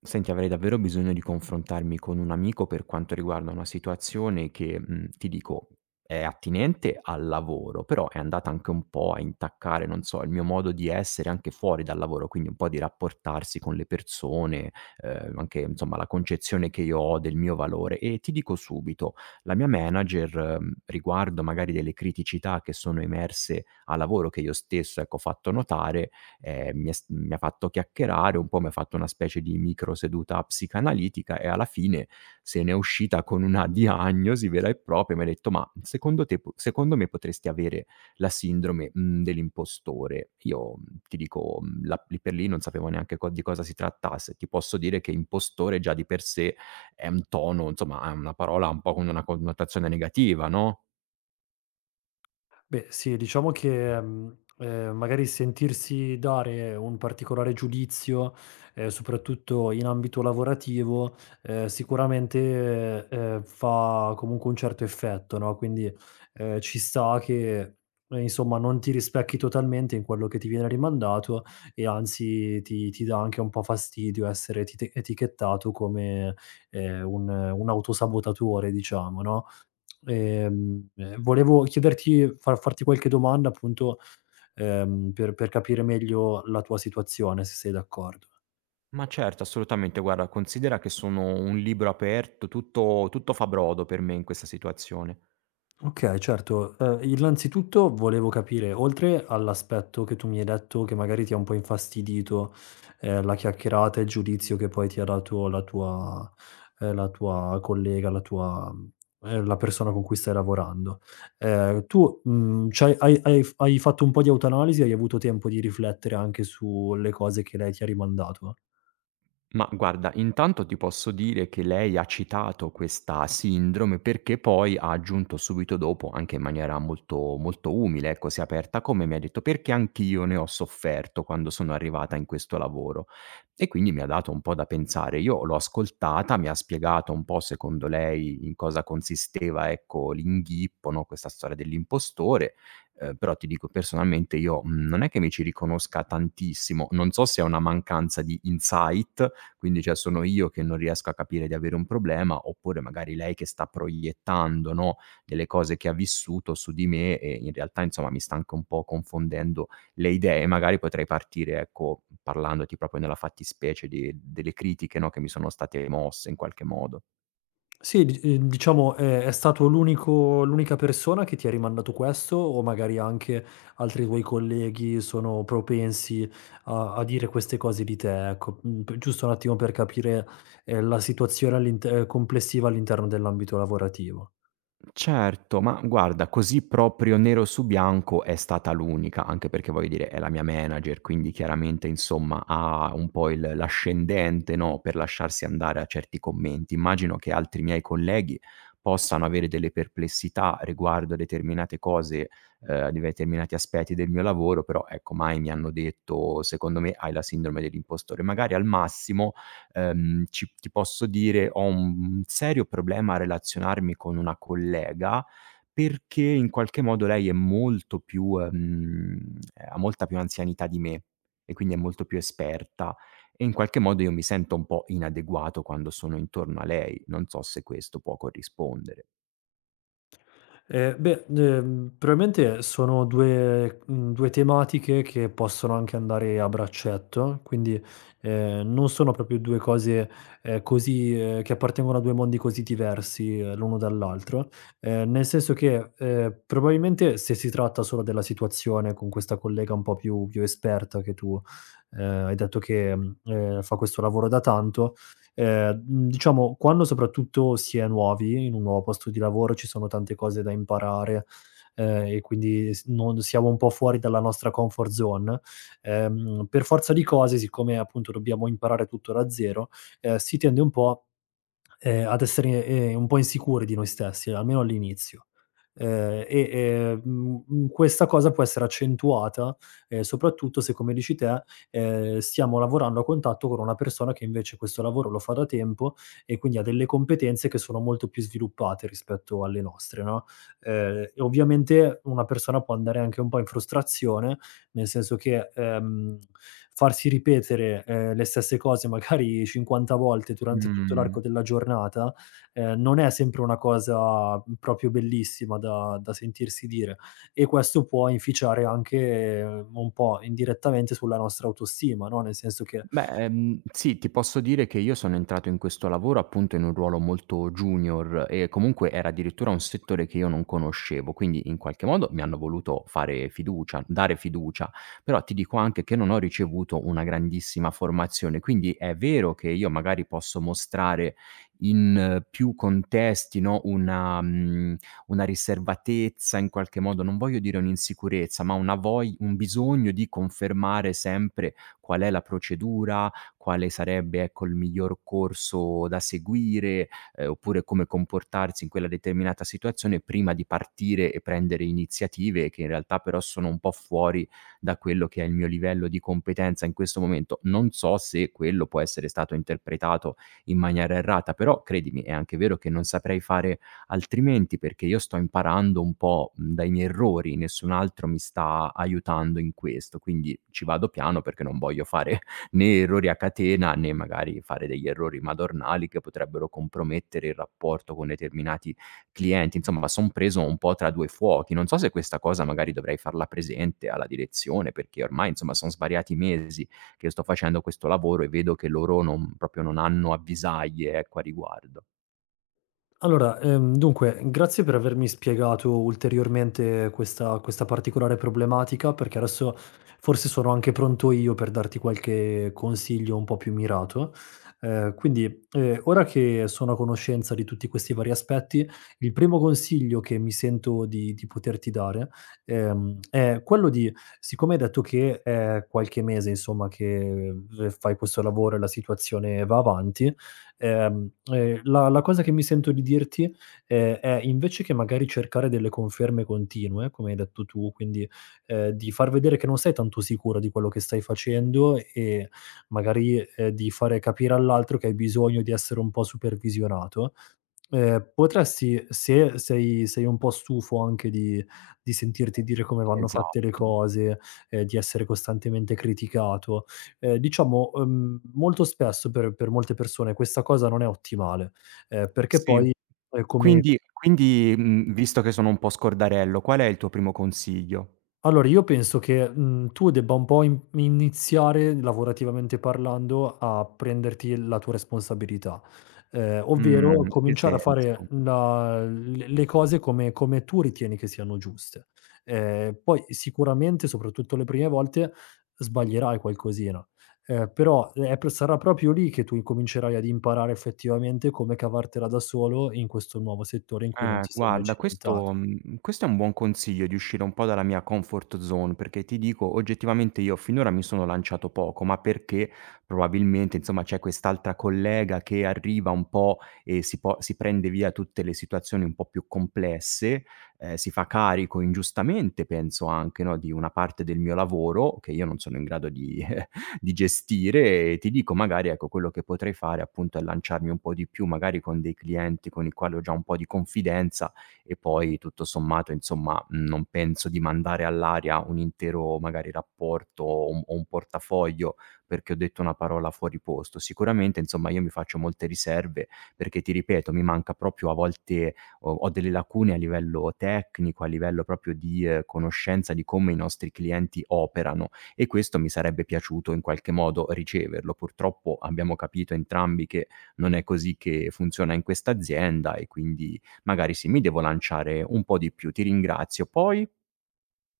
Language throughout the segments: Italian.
Senti, avrei davvero bisogno di confrontarmi con un amico per quanto riguarda una situazione che, ti dico, è attinente al lavoro, però è andata anche un po' a intaccare, non so, il mio modo di essere anche fuori dal lavoro, quindi un po' di rapportarsi con le persone, anche insomma la concezione che io ho del mio valore. E ti dico subito, la mia manager, riguardo magari delle criticità che sono emerse a lavoro, che io stesso, ecco, ho fatto notare, mi è s mi ha fatto chiacchierare un po', mi ha fatto una specie di micro seduta psicanalitica e alla fine se n'è uscita con una diagnosi vera e propria, mi ha detto: "Ma secondo te po secondo me potresti avere la sindrome, dell'impostore". Io, ti dico, la lì per lì non sapevo neanche co di cosa si trattasse. Ti posso dire che impostore già di per sé è un tono, insomma, è una parola un po' con una connotazione negativa, no? Beh, sì, diciamo che, magari sentirsi dare un particolare giudizio, soprattutto in ambito lavorativo, sicuramente, fa comunque un certo effetto, no, quindi, ci sta che, insomma non ti rispecchi totalmente in quello che ti viene rimandato e anzi ti dà anche un po' fastidio essere etit etichettato come, un autosabotatore diciamo, no. Volevo chiederti farti qualche domanda appunto, per capire meglio la tua situazione, se sei d'accordo. Ma certo, assolutamente. Guarda, considera che sono un libro aperto, tutto fa brodo per me in questa situazione. Okay, certo. Innanzitutto volevo capire, oltre all'aspetto che tu mi hai detto che magari ti ha un po' infastidito, la chiacchierata e il giudizio che poi ti ha dato la tua, la tua collega, la tua, la persona con cui stai lavorando. Tu, c'hai hai hai f hai fatto un po' di autoanalisi, hai avuto tempo di riflettere anche sulle cose che lei ti ha rimandato? Ma guarda, intanto ti posso dire che lei ha citato questa sindrome perché poi ha aggiunto subito dopo, anche in maniera molto, molto umile, ecco, si è aperta come mi ha detto, perché anch'io ne ho sofferto quando sono arrivata in questo lavoro. E quindi mi ha dato un po' da pensare. Io l'ho ascoltata, mi ha spiegato un po' secondo lei in cosa consisteva, ecco, l'inghippo, no? Questa storia dell'impostore. Però ti dico personalmente io non è che mi ci riconosca tantissimo, non so se è una mancanza di insight, quindi, cioè, sono io che non riesco a capire di avere un problema, oppure magari lei che sta proiettando, no, delle cose che ha vissuto su di me e in realtà, insomma, mi sta anche un po' confondendo le idee. Magari potrei partire, ecco, parlandoti proprio nella fattispecie di delle critiche, no, che mi sono state mosse in qualche modo. Sì, di, diciamo è stato l'unica persona che ti ha rimandato questo o magari anche altri tuoi colleghi sono propensi a dire queste cose di te, ecco. Mhmm, p giusto un attimo per capire, la situazione all'inter complessiva all'interno dell'ambito lavorativo. Certo, ma guarda, così proprio nero su bianco è stata l'unica, anche perché voglio dire è la mia manager, quindi chiaramente insomma ha un po' il l'ascendente, no, per lasciarsi andare a certi commenti. Immagino che altri miei colleghi possano avere delle perplessità riguardo a determinate cose, a determinati aspetti del mio lavoro, però ecco mai mi hanno detto: "Secondo me hai la sindrome dell'impostore". Magari al massimo ci ti posso dire, ho un serio problema a relazionarmi con una collega, perché in qualche modo lei è molto più ha molta più anzianità di me e quindi è molto più esperta e in qualche modo io mi sento un po' inadeguato quando sono intorno a lei. Non so se questo può corrispondere. Beh, probabilmente sono due, due tematiche che possono anche andare a braccetto, quindi, non sono proprio due cose, così che appartengono a due mondi così diversi l'uno dall'altro, nel senso che, probabilmente se si tratta solo della situazione con questa collega un po' più esperta che tu, hai detto che, fa questo lavoro da tanto. Diciamo, quando soprattutto si è nuovi in un nuovo posto di lavoro, ci sono tante cose da imparare, e quindi s non siamo un po' fuori dalla nostra comfort zone, per forza di cose, siccome appunto dobbiamo imparare tutto da zero, si tende un po' ad essere, un po' insicuri di noi stessi, almeno all'inizio. Questa cosa può essere accentuata, soprattutto se, come dici te, stiamo lavorando a contatto con una persona che invece questo lavoro lo fa da tempo e quindi ha delle competenze che sono molto più sviluppate rispetto alle nostre, no, e ovviamente una persona può andare anche un po' in frustrazione nel senso che, farsi ripetere, le stesse cose magari 50 volte durante tutto l'arco Mh. della giornata, non è sempre una cosa, proprio bellissima da sentirsi dire e questo può inficiare anche un po' indirettamente sulla nostra autostima, no, nel senso che... Beh, sì, ti posso dire che io sono entrato in questo lavoro appunto in un ruolo molto junior e comunque era addirittura un settore che io non conoscevo, quindi in qualche modo mi hanno voluto fare fiducia, dare fiducia, però ti dico anche che non ho ricevuto una grandissima formazione, quindi è vero che io magari posso mostrare in più contesti, no, una, una riservatezza in qualche modo, non voglio dire un'insicurezza, ma una voglia, un bisogno di confermare sempre qual è la procedura, quale sarebbe, ecco, il miglior corso da seguire, oppure come comportarsi in quella determinata situazione prima di partire e prendere iniziative che in realtà però sono un po' fuori da quello che è il mio livello di competenza in questo momento. Non so se quello può essere stato interpretato in maniera errata, però credimi, è anche vero che non saprei fare altrimenti perché io sto imparando un po', dai miei errori, nessun altro mi sta aiutando in questo, quindi ci vado piano perché non voglio fare né errori a catena, né magari fare degli errori madornali che potrebbero compromettere il rapporto con determinati clienti. Insomma, son preso un po' tra 2 fuochi. Non so se questa cosa magari dovrei farla presente alla direzione, perché ormai, insomma, son svariati mesi che sto facendo questo lavoro e vedo che loro non proprio non hanno avvisaglie, ecco, a riguardo. Allora, dunque, grazie per avermi spiegato ulteriormente questa particolare problematica, perché adesso forse sono anche pronto io per darti qualche consiglio un po' più mirato. Ehm, quindi, ora che sono a conoscenza di tutti questi vari aspetti, il primo consiglio che mi sento di poterti dare, è quello di, siccome hai detto che è qualche mese, insomma, che v fai questo lavoro e la situazione va avanti, la cosa che mi sento di dirti, è invece che magari cercare delle conferme continue, come hai detto tu, quindi, di far vedere che non sei tanto sicuro di quello che stai facendo e magari, di fare capire all'altro che hai bisogno di essere un po' supervisionato. Potresti, se sei un po' stufo anche di sentirti dire come vanno fatte le Esatto. cose, di essere costantemente criticato, diciamo, molto spesso per molte persone questa cosa non è ottimale, ehm, perché Sì. poi, come... Quindi, visto che sono un po' scordarello, qual è il tuo primo consiglio? Allora, io penso che, tu debba un po' im iniziare, lavorativamente parlando, a prenderti la tua responsabilità, Mhmm, ovvero in che cominciare a senso? fare la le cose come tu ritieni che siano giuste. Poi sicuramente, soprattutto le prime volte, sbaglierai qualcosina, però è p sarà proprio lì che tu incomincerai ad imparare effettivamente come cavartela da solo in questo nuovo settore in cui non ti sei mai Guarda questo cimentato. Questo è un buon consiglio di uscire un po' dalla mia comfort zone, perché ti dico oggettivamente io finora mi sono lanciato poco, ma perché probabilmente, insomma, c'è quest'altra collega che arriva un po' e si prende via tutte le situazioni un po' più complesse, si fa carico ingiustamente penso anche, no, di una parte del mio lavoro, che io non sono in grado di gestire e ti dico magari, ecco, quello che potrei fare appunto è lanciarmi un po' di più, magari con dei clienti con i quali ho già un po' di confidenza e poi tutto sommato, insomma, non penso di mandare all'aria un intero magari rapporto o un portafoglio perché ho detto una parola fuori posto. Sicuramente, insomma, io mi faccio molte riserve perché ti ripeto, mi manca proprio a volte ho delle lacune a livello tecnico, a livello proprio di, conoscenza di come i nostri clienti operano e questo mi sarebbe piaciuto in qualche modo riceverlo. Purtroppo abbiamo capito entrambi che non è così che funziona in questa azienda e quindi magari sì, mi devo lanciare un po' di più. Ti ringrazio. Poi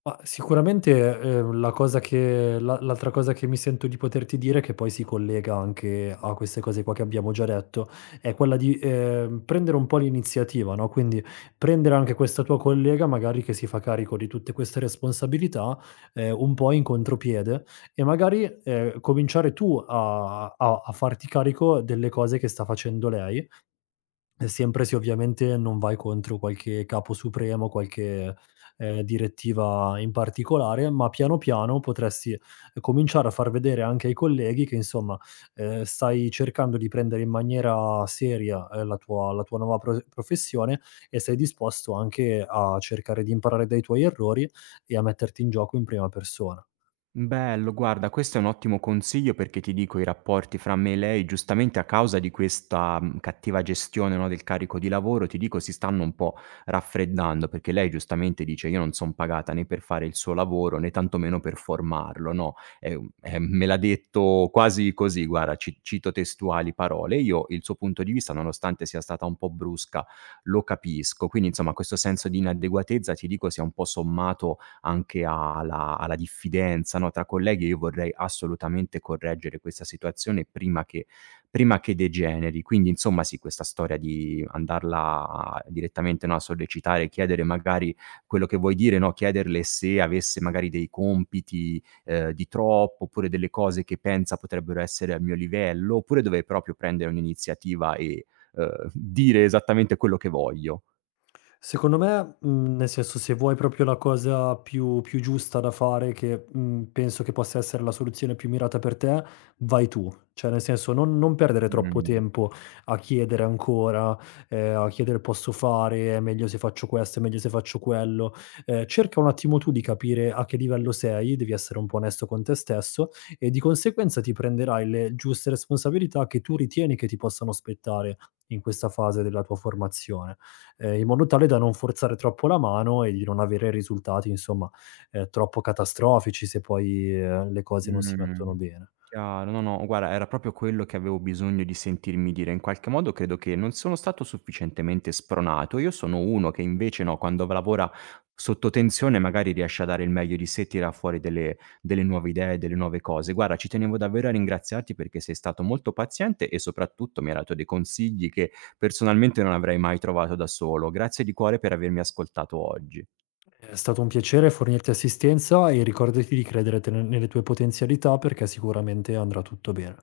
Ma sicuramente, la cosa che la l'altra cosa che mi sento di poterti dire, che poi si collega anche a queste cose qua che abbiamo già detto, è quella di, prendere un po' l'iniziativa, no, quindi prendere anche questa tua collega magari che si fa carico di tutte queste responsabilità, un po' in contropiede e magari, cominciare tu a farti carico delle cose che sta facendo lei e sempre se ovviamente non vai contro qualche capo supremo, qualche, direttiva in particolare, ma piano piano potresti, cominciare a far vedere anche ai colleghi che insomma, stai cercando di prendere in maniera seria, la tua nuova professione e sei disposto anche a cercare di imparare dai tuoi errori e a metterti in gioco in prima persona. bello, guarda, questo è un ottimo consiglio perché ti dico i rapporti fra me e lei, giustamente a causa di questa cattiva gestione, no, del carico di lavoro, ti dico si stanno un po' raffreddando perché lei giustamente dice io non sono pagata né per fare il suo lavoro né tantomeno per formarlo, no? Me l'ha detto quasi così, guarda, cito testuali parole. Io il suo punto di vista, nonostante sia stata un po' brusca, lo capisco. Quindi, insomma, questo senso di inadeguatezza, ti dico, si è un po' sommato anche alla diffidenza, no, tra colleghi, io vorrei assolutamente correggere questa situazione prima che degeneri. Quindi insomma sì, questa storia di andarla direttamente, no, a sollecitare, chiedere magari quello che vuoi dire, no, chiederle se avesse magari dei compiti, di troppo, oppure delle cose che pensa potrebbero essere al mio livello, oppure dovrei proprio prendere un'iniziativa e, dire esattamente quello che voglio. Secondo me, nel senso, se vuoi proprio la cosa più giusta da fare che, penso che possa essere la soluzione più mirata per te, vai tu. Cioè, nel senso, non perdere troppo Mh. tempo a chiedere ancora, a chiedere: "Posso fare? È meglio se faccio questo? È meglio se faccio quello?" Cerca un attimo tu di capire a che livello sei, devi essere un po' onesto con te stesso e di conseguenza ti prenderai le giuste responsabilità che tu ritieni che ti possano spettare in questa fase della tua formazione, in modo tale da non forzare troppo la mano e di non avere risultati insomma, troppo catastrofici se poi, le cose non si mettono Mh, bene. chiaro. No, no, guarda era proprio quello che avevo bisogno di sentirmi dire. In qualche modo credo che non sono stato sufficientemente spronato. Io sono uno che invece no, quando v lavora sotto tensione magari riesce a dare il meglio di sé, tira fuori delle nuove idee, delle nuove cose. Guarda, ci tenevo davvero a ringraziarti perché sei stato molto paziente e soprattutto mi hai dato dei consigli che personalmente non avrei mai trovato da solo. Grazie di cuore per avermi ascoltato oggi. È stato un piacere fornirti assistenza e ricordati di credere te ne nelle tue potenzialità perché sicuramente andrà tutto bene.